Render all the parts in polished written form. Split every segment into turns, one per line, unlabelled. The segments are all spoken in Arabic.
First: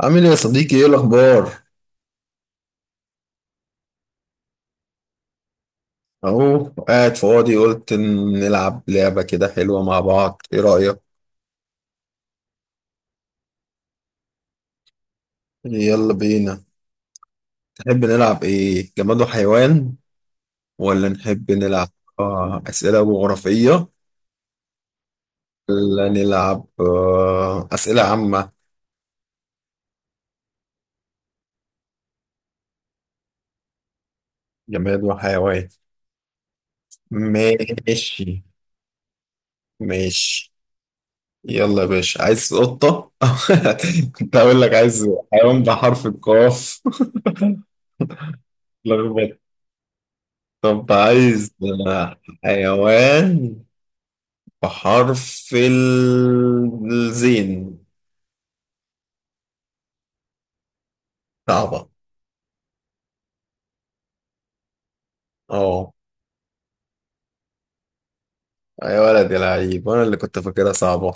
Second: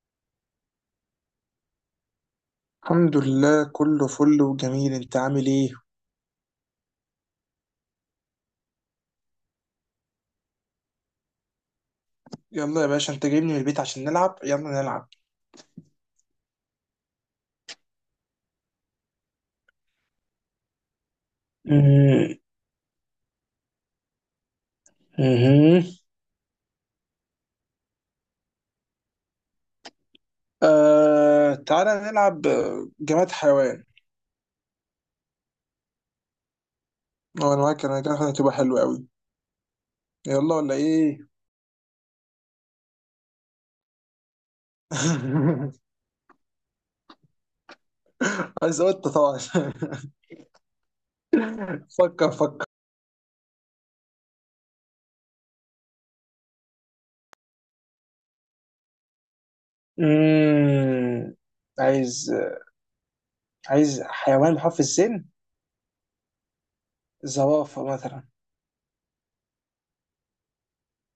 عامل ايه يا صديقي؟ ايه الاخبار؟
الحمد لله، كله فل وجميل. انت عامل ايه؟
اهو قاعد فاضي، قلت إن نلعب لعبة كده حلوة مع بعض. ايه رأيك؟
يلا يا باشا، انت جايبني من البيت عشان نلعب. يلا نلعب.
يلا بينا. تحب نلعب ايه؟ جماد وحيوان ولا نحب نلعب
مم.
أسئلة جغرافية
مهم.
ولا نلعب أسئلة عامة؟
آه، تعالى نلعب، جماد حيوان.
جماد وحيوان.
اه، انا معاك، انا كده
ماشي.
هتبقى حلوة قوي.
ماشي.
يلا، ولا ايه؟
يلا يا باشا، عايز قطة. كنت هقول لك عايز حيوان بحرف القاف.
عايز قطة طبعا.
طب عايز
فكر فكر.
حيوان بحرف الزين.
مم.
صعبة.
عايز عايز حيوان بحرف السين.
اه،
زرافة مثلا.
يا ولد يا لعيب، انا اللي كنت فاكرها صعبة.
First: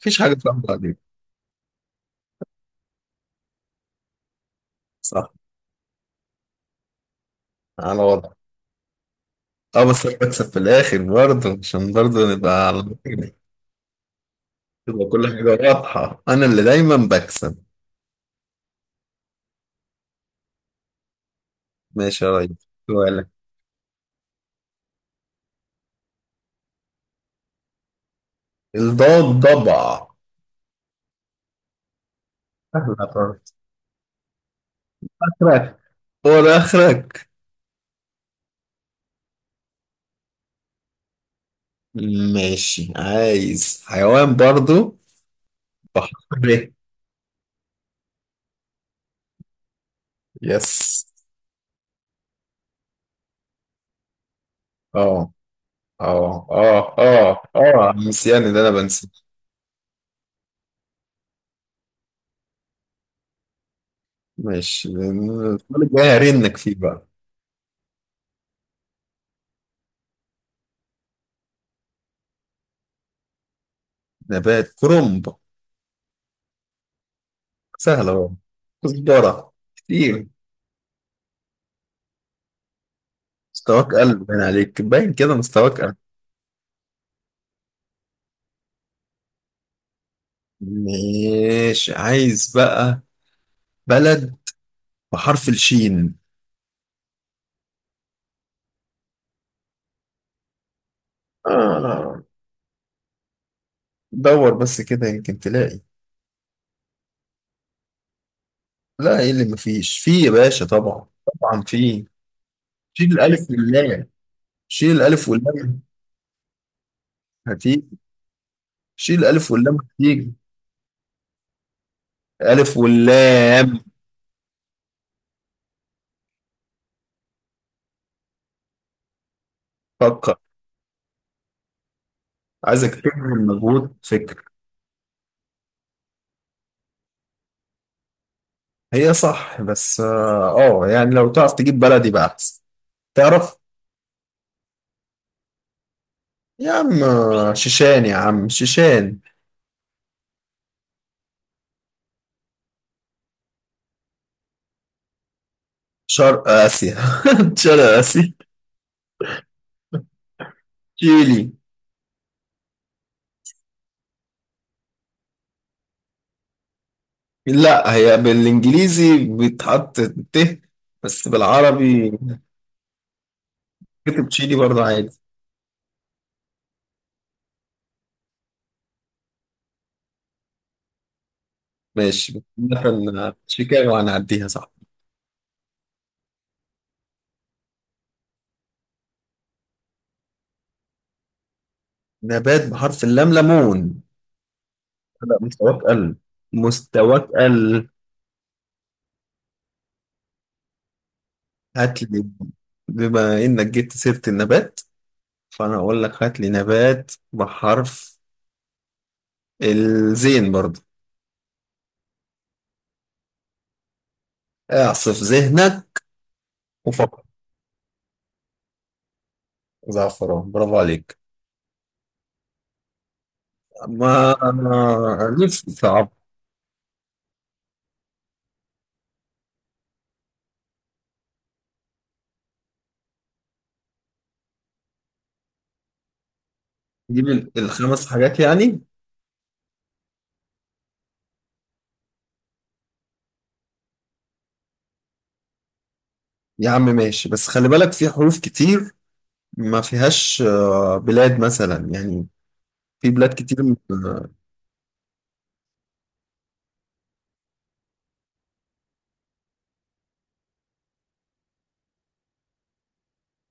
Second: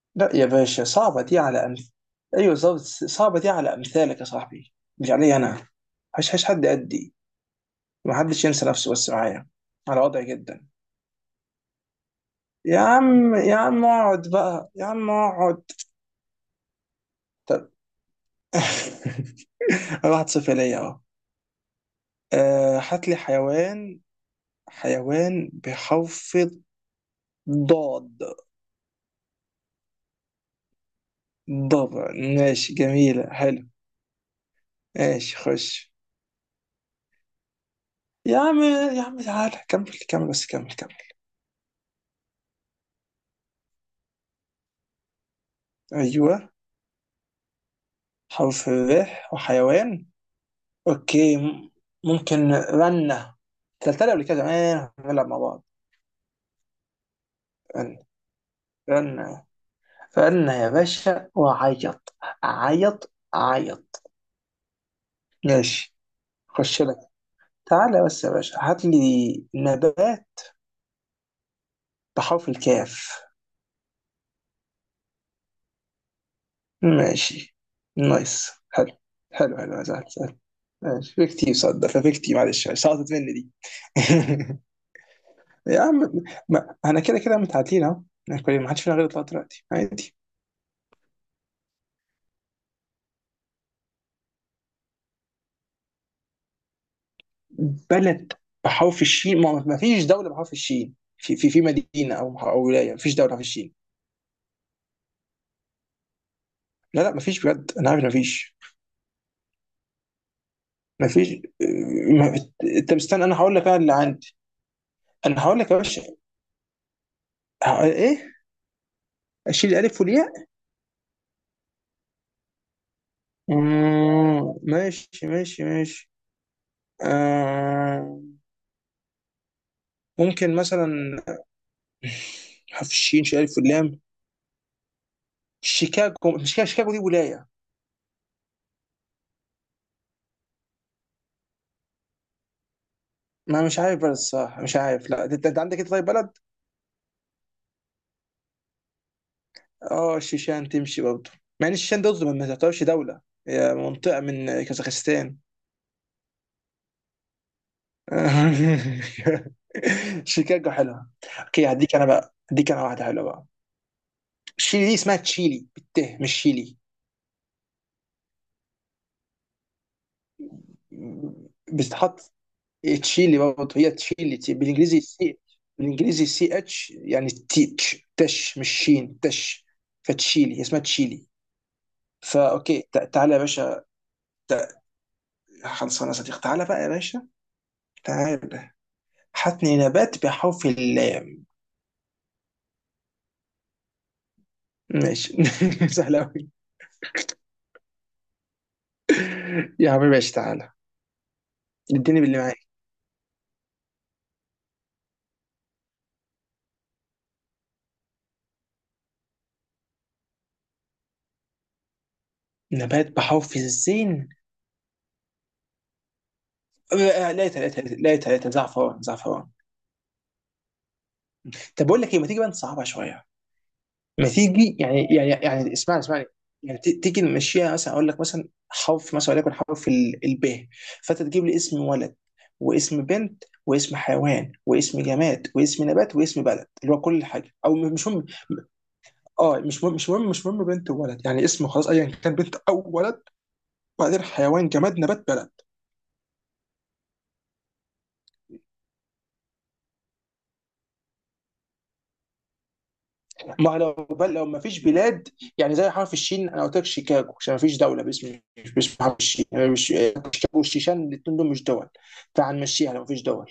مفيش حاجة
لا يا
صعبة
باشا،
عليك.
صعبة دي على أيوة بالظبط، صعبة دي على أمثالك يا صاحبي. مش
صح.
علي أنا. هش هش، حد قدي؟
على
ما
وضع.
حدش ينسى نفسه بس معايا.
اه،
على
بس انا
وضعي
بكسب في
جدا.
الاخر برضه، عشان برضه نبقى على
يا عم
مكاني.
يا عم، اقعد بقى يا
تبقى
عم،
كل حاجة
اقعد.
واضحة، انا اللي دايما بكسب.
طب. أنا 1-0 ليا أهو.
ماشي يا ريس.
آه، هات لي
سؤالك.
حيوان. حيوان بحرف الضاد.
الضاد ضبع.
ضبع. ماشي،
سهلة
جميلة،
خالص.
حلو. ماشي
اخرك؟
خش.
هو ده اخرك؟
يا عم يا عم، تعالى كمل كمل بس كمل كمل.
ماشي، عايز حيوان برضه. صح. ب.
أيوه. حرف الراء، وحيوان.
يس.
اوكي، ممكن رنة. تلتلي قبل كده، زمان بنلعب
اه
مع بعض.
اه اه اه اه،
رنة،
نسيان اللي انا بنسى.
رنة، رنة يا باشا، وعيط. عيط عيط.
ماشي، السؤال
ماشي،
الجاي هرنك فيه
خش لك.
بقى.
تعالى بس يا باشا، هات لي نبات بحرف الكاف.
نبات كرنب.
ماشي.
سهل اهو.
نايس، حلو.
كزبرة
حلو حلو، سهل
كتير.
سهل. ماشي، في كتير صدق، ففي كتير، معلش سقطت مني دي.
مستواك قلب، باين عليك، باين كده مستواك
يا
قلب.
عم. ما انا كده كده متعادلين اهو. يعني ما حدش فينا غير يطلع دلوقتي عادي.
ماشي، عايز بقى بلد بحرف الشين.
بلد بحرف الشين. ما فيش دولة بحرف الشين. في مدينة
آه.
أو ولاية. ما فيش دولة بحرف الشين.
دور بس كده، يمكن تلاقي.
لا، لا، ما فيش بجد. أنا عارف إن ما فيش.
لا، ايه اللي مفيش في يا باشا؟ طبعا.
ما فيش.
طبعا في.
آه، ما- أنت
شيل
مستني أنا
الالف
هقول لك؟ أنا اللي
واللام.
عندي.
شيل الالف
أنا هقول لك يا
واللام
باشا.
هتيجي.
إيه؟
شيل الألف
أشيل
واللام
الألف والياء.
هتيجي. ألف واللام.
ماشي ماشي ماشي. آه.
فكر.
ممكن مثلا، بحرف
عايزك
الشين، شيل
تبذل
الألف
مجهود،
واللام.
فكر.
شيكاغو. مش كده؟ شيكاغو دي ولاية.
هي صح، بس يعني لو تعرف تجيب بلدي بقى أحسن. تعرف؟
ما مش عارف بلد الصراحة، مش عارف. لا، أنت عندك إيه طيب، بلد؟
يا عم، شيشان يا عم، شيشان.
اه، الشيشان تمشي برضه. مع ان الشيشان ده ما تعتبرش دولة، هي منطقة من كازاخستان.
شرق آسيا. شرق آسيا.
شيكاغو حلوة.
شيلي.
اوكي، هديك انا بقى، هديك انا واحدة حلوة بقى. شيلي دي اسمها تشيلي بالته، مش شيلي.
لا، هي بالإنجليزي بيتحط ت، بس بالعربي
بتتحط تشيلي برضه، هي
كتب
تشيلي.
تشيلي برضه
بالانجليزي
عادي.
سي. بالانجليزي سي اتش يعني تيتش، تش مش شين، تش. فتشيلي هي اسمها تشيلي.
ماشي،
فا اوكي، تعالى
مثلا
يا باشا.
شيكاغو هنعديها
تع-
صح.
خلصانه يا صديقي، تعالى بقى يا باشا، تعالى. حتني نبات بحرف اللام.
نبات بحرف اللام: ليمون.
ماشي.
لا، مستواك
سهل
قل.
أوي.
مستواك قل.
يا حبيبي، ماشي، تعالى،
هات
اديني
لي.
باللي معاك.
بما انك جبت سيرة النبات، فانا اقول لك هات لي نبات بحرف الزين برضه.
نبات بحرف الزين.
اعصف ذهنك وفكر.
لقيتها، لقيتها، لقيتها، لقيتها. زعفران، زعفران.
زعفران، برافو عليك.
طب، بقول لك ايه؟ ما تيجي بقى نصعبها شويه. ما
ما
تيجي، يعني يعني
انا ليه.
يعني، اسمعني
صعب.
اسمعني. يعني تيجي نمشيها. مثلا اقول لك، مثلا حرف، مثلا وليكن حرف الب. فانت تجيب لي اسم ولد، واسم بنت، واسم حيوان، واسم جماد، واسم نبات، واسم بلد، اللي هو كل
جيب
حاجه، او
الخمس
مش هم.
حاجات يعني.
اه، مش مهم، مش مهم، مش مهم. بنت وولد يعني اسمه خلاص، ايا كان بنت او ولد. وبعدين حيوان، جماد، نبات، بلد.
يا عم ماشي، بس خلي بالك في حروف كتير ما فيهاش بلاد مثلا يعني. في بلاد كتير.
ما لو
آه،
لو ما فيش بلاد. يعني زي حرف الشين، انا قلت لك شيكاغو عشان ما فيش دوله باسم حرف الشين. يعني مش شيكاغو والشيشان، الاثنين دول مش دول. فهنمشيها لو ما فيش دول.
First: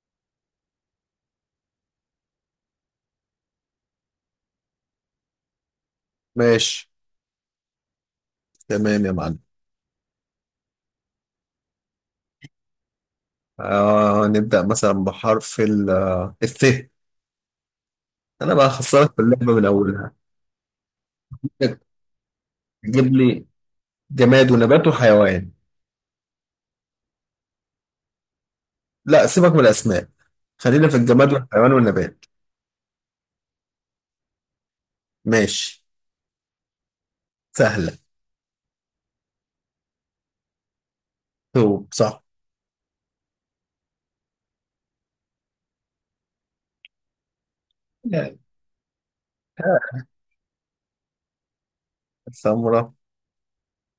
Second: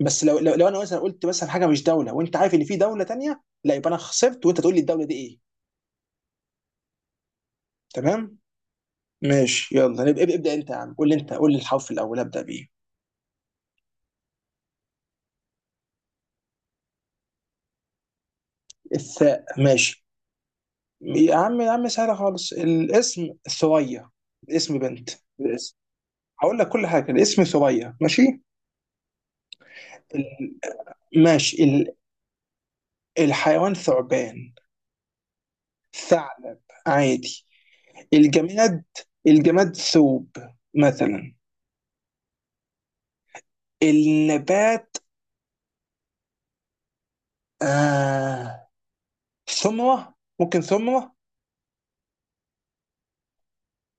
بس لو انا مثلا قلت مثلا حاجه مش دوله، وانت عارف ان في دوله تانيه، لا، يبقى انا خسرت، وانت تقول لي الدوله دي ايه.
ماشي.
تمام.
تمام يا معلم.
ماشي يلا. ابدا انت يا عم. قول لي، انت قول لي الحرف الاول ابدا بيه.
نبدأ مثلا بحرف ال آه، الث. أنا بقى خسرت في
الثاء.
اللعبة من
ماشي.
أولها.
يا عم يا عم، سهله خالص.
تجيب
الاسم
لي
ثريا.
جماد
اسم
ونبات
بنت.
وحيوان.
الاسم، هقول لك كل حاجه. الاسم ثريا. ماشي.
لا، سيبك من الأسماء.
ال...
خلينا في الجماد
ماشي.
والحيوان والنبات.
الحيوان ثعبان.
ماشي.
ثعلب. عادي.
سهلة.
الجماد الجماد ثوب مثلا.
ثوب صح.
النبات.
يعني.
آه...
ها؟
ثمره، ممكن ثمره.
سمرة.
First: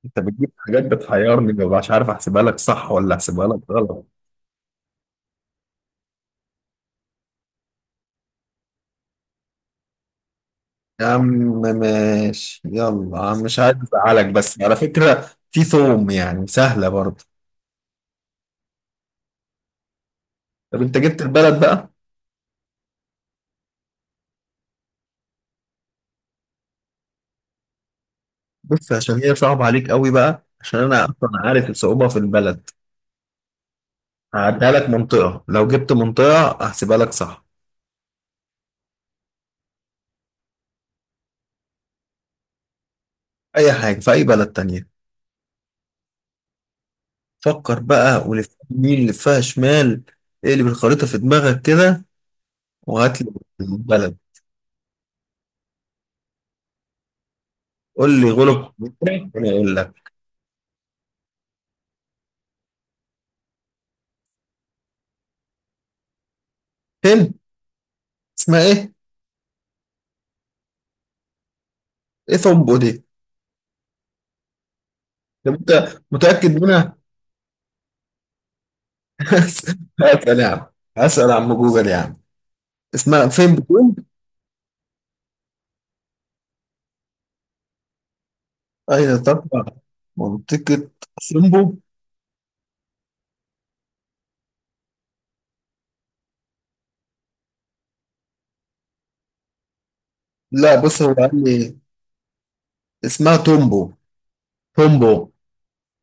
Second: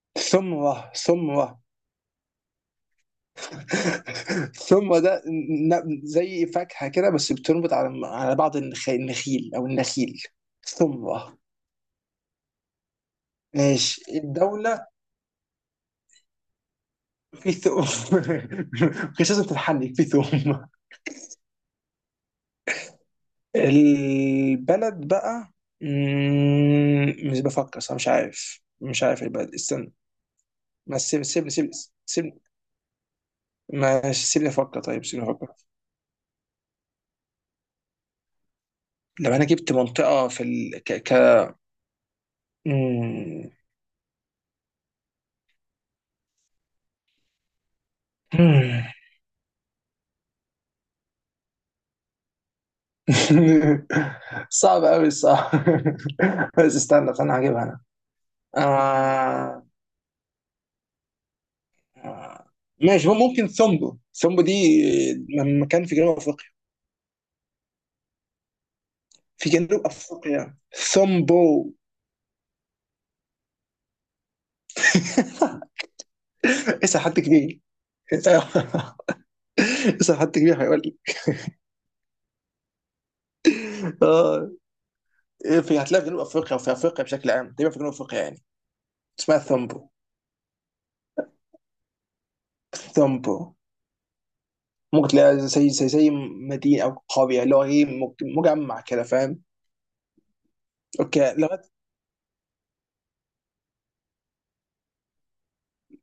أنت بتجيب
ثمره،
حاجات
ثمره.
بتحيرني، مبقاش عارف أحسبها لك صح ولا أحسبها لك غلط.
ثمره ده، زي فاكهه كده، بس بتنبت على بعض النخيل، او النخيل.
يا عم
ثمره.
ماشي، يلا عم، مش عايز
ماشي
أزعلك، بس على
الدولة.
فكرة في ثوم، يعني سهلة برضه.
في ثوم. مش لازم تتحنك، في ثوم.
طب أنت جبت البلد بقى.
البلد بقى. مش بفكر صح. مش عارف،
بص،
مش
عشان
عارف
هي
البلد،
صعبة عليك
استنى.
قوي بقى، عشان
ما
انا
سيب
اصلا
سيب
عارف
سيب
الصعوبة في
سيب،
البلد.
ما سيبني
هعديها
افكر.
لك
طيب سيبني
منطقة،
افكر.
لو جبت منطقة هحسبها لك صح.
لو انا جبت منطقة في مم.
اي حاجة في اي بلد تانية. فكر بقى، ولف
مم.
يمين، لفها شمال. اقلب الخريطة في دماغك كده، وهات لي البلد.
صعب قوي، صعب. بس استنى استنى، هجيبها
قول لي
انا.
غلب، انا
آه...
اقول لك.
آه، ماشي. ممكن ثومبو. ثومبو دي مكان في جنوب افريقيا.
هند. اسمها ايه؟
في جنوب افريقيا. ثومبو.
ايه ثمبو دي؟ طب انت متأكد منها؟
اسال حد كبير. اسال حد
هسأل يا
كبير
عم.
هيقول لي.
هسأل عم جوجل يا عم. اسمها فين بتقول؟
اه. في، هتلاقيها في جنوب افريقيا وفي افريقيا بشكل عام، تقريبا في جنوب افريقيا يعني.
اين
اسمها
تقع؟
ثومبو.
منطقة ثمبو.
ثومبو ممكن تلاقيها زي زي مدينه او قريه، اللي هو ايه، مجمع كده، فاهم؟
لا بص، هو قال
اوكي لغايه.
لي اسمها تومبو. تومبو.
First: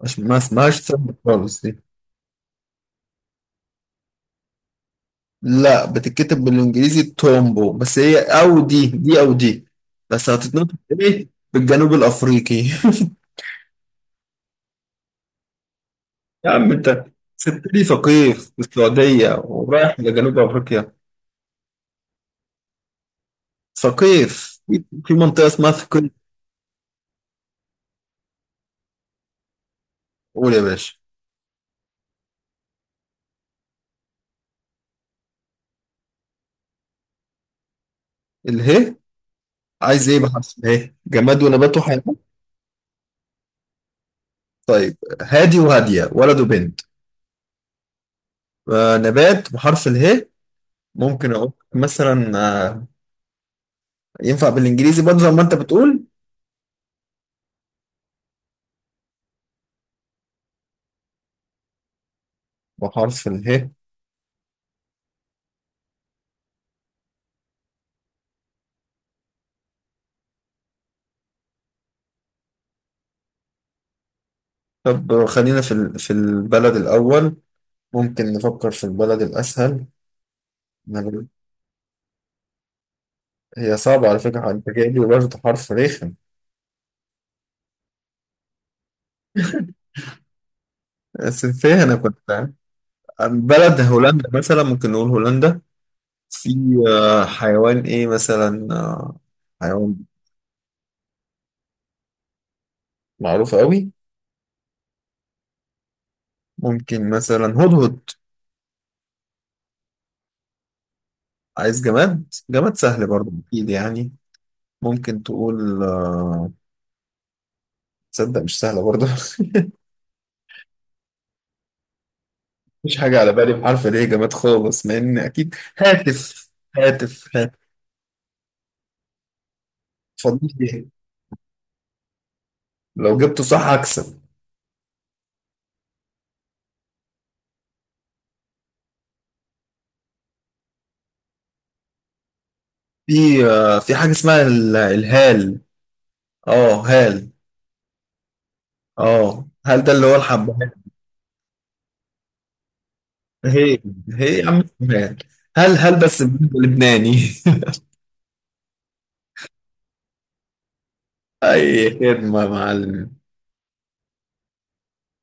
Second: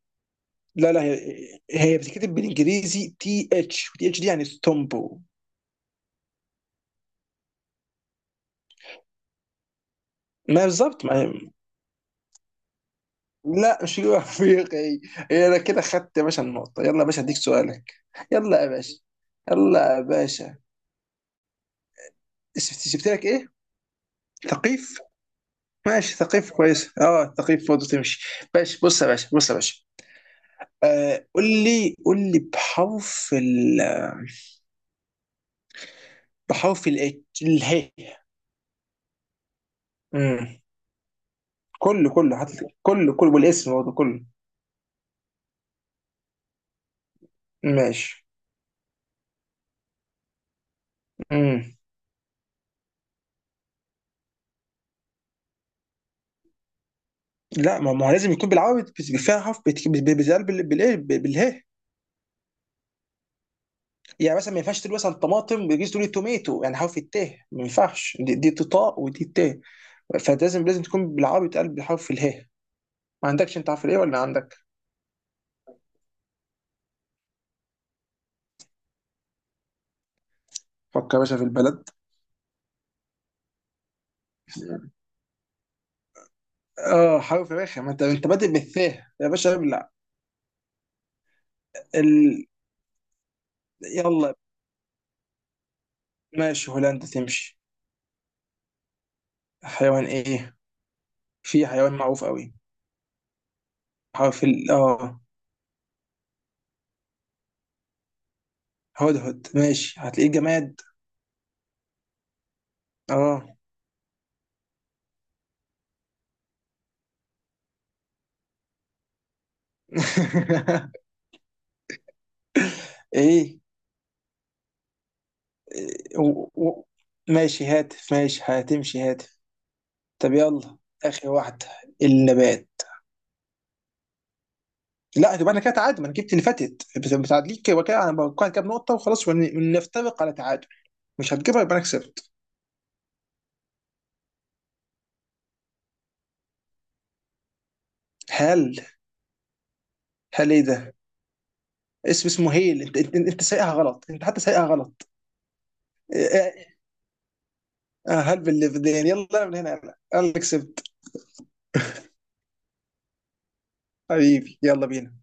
مش، ما اسمهاش
لا، لا،
تومبو
هي
خالص دي.
هي بتتكتب بالانجليزي تي اتش، تي اتش دي يعني ثومبو.
لا، بتتكتب بالانجليزي تومبو، بس هي او دي دي او دي، بس
ما
هتتنطق
بالظبط،
ايه؟
ما.
بالجنوب الافريقي.
لا، مش جنوب افريقيا هي. هي، انا كده خدت يا باشا
يا عم
النقطه. يلا
انت
يا باشا، اديك
سبتني
سؤالك.
ثقيف في
يلا يا باشا.
السعودية
يلا
ورايح
يا
لجنوب
باشا،
افريقيا.
شفت جبت لك ايه.
ثقيف، في
ثقيف.
في منطقة اسمها ثقيف.
ماشي، ثقيف كويس. اه، ثقيف برضه تمشي. باشا بص يا باشا، بص يا باشا.
قول يا باشا.
آه، قول لي قول لي بحرف ال، بحرف ال اله.
اله. عايز ايه
امم
بحرف اله؟ جماد ونبات
كله،
وحيوان.
كله، حتى كله كله، والاسم برضه كله.
طيب، هادي وهادية ولد وبنت.
ماشي.
نبات بحرف اله. ممكن اقول
امم
مثلا. آه، ينفع بالانجليزي برضه زي ما انت بتقول
لا، ما هو لازم يكون بالعربي، بس فيها حرف، بتتقال بالايه، بالهي.
بحرف اله.
يعني مثلا ما ينفعش تقول مثلا طماطم، بيجيز تقول توميتو، يعني حرف التاء ما ينفعش، دي تطاء ودي تاء. فلازم تكون بالعربي، بتقلب بحرف الهاء. ما عندكش انت حرف الايه ولا عندك؟
طب خلينا في في البلد الاول. ممكن نفكر في البلد الاسهل.
فكر يا
نقول-
باشا في البلد.
هي صعبة على فكرة، انت جايب لي برضه حرف رخم.
اه حرف رخم، ما انت بادئ بالثاء يا باشا، ابلع.
بس فيها، انا كنت
ال...
فاهم بلد هولندا
يلا.
مثلا، ممكن نقول هولندا. في.
ماشي، هولندا تمشي.
حيوان ايه مثلا؟ حيوان
حيوان ايه؟ في حيوان معروف قوي،
معروف قوي.
حرف ال،
ممكن مثلا هدهد.
هدهد. ماشي، هتلاقيه. جماد.
عايز جماد، جماد سهل برضه
اه.
اكيد يعني. ممكن تقول. تصدق مش سهلة برضه. مش حاجة على بالي
ايه؟
بحرف ليه، جامد خالص، مع إن أكيد
و...
هاتف.
و...
هاتف.
ماشي
هاتف.
هات. ماشي هتمشي، هات. طب
اتفضل
يلا،
فيها.
اخر واحده، النبات.
لو جبته صح هكسب.
لا، يبقى انا كده تعادل، ما انا جبت اللي فاتت، بس متعادلين كده وكده، انا بقول كام نقطه وخلاص، ونفترق على تعادل. مش هتجيبها، يبقى انا كسبت.
في في حاجة اسمها الهال. اه، هال.
هل؟
اه، هل ده اللي هو
هل ايه
الحبهان.
ده؟ اسمه هيل. انت سايقها
هي
غلط، انت
هي
حتى
يا عم،
سايقها
اسمها
غلط.
هال. هل هل
آه،
بس
آه،
بلبناني.
آه، هل باللي في الدنيا. يلا من هنا، يلا انا اللي كسبت.
أي خدمة يا معلم.
حبيبي، يلا بينا.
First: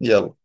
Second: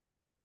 يلا.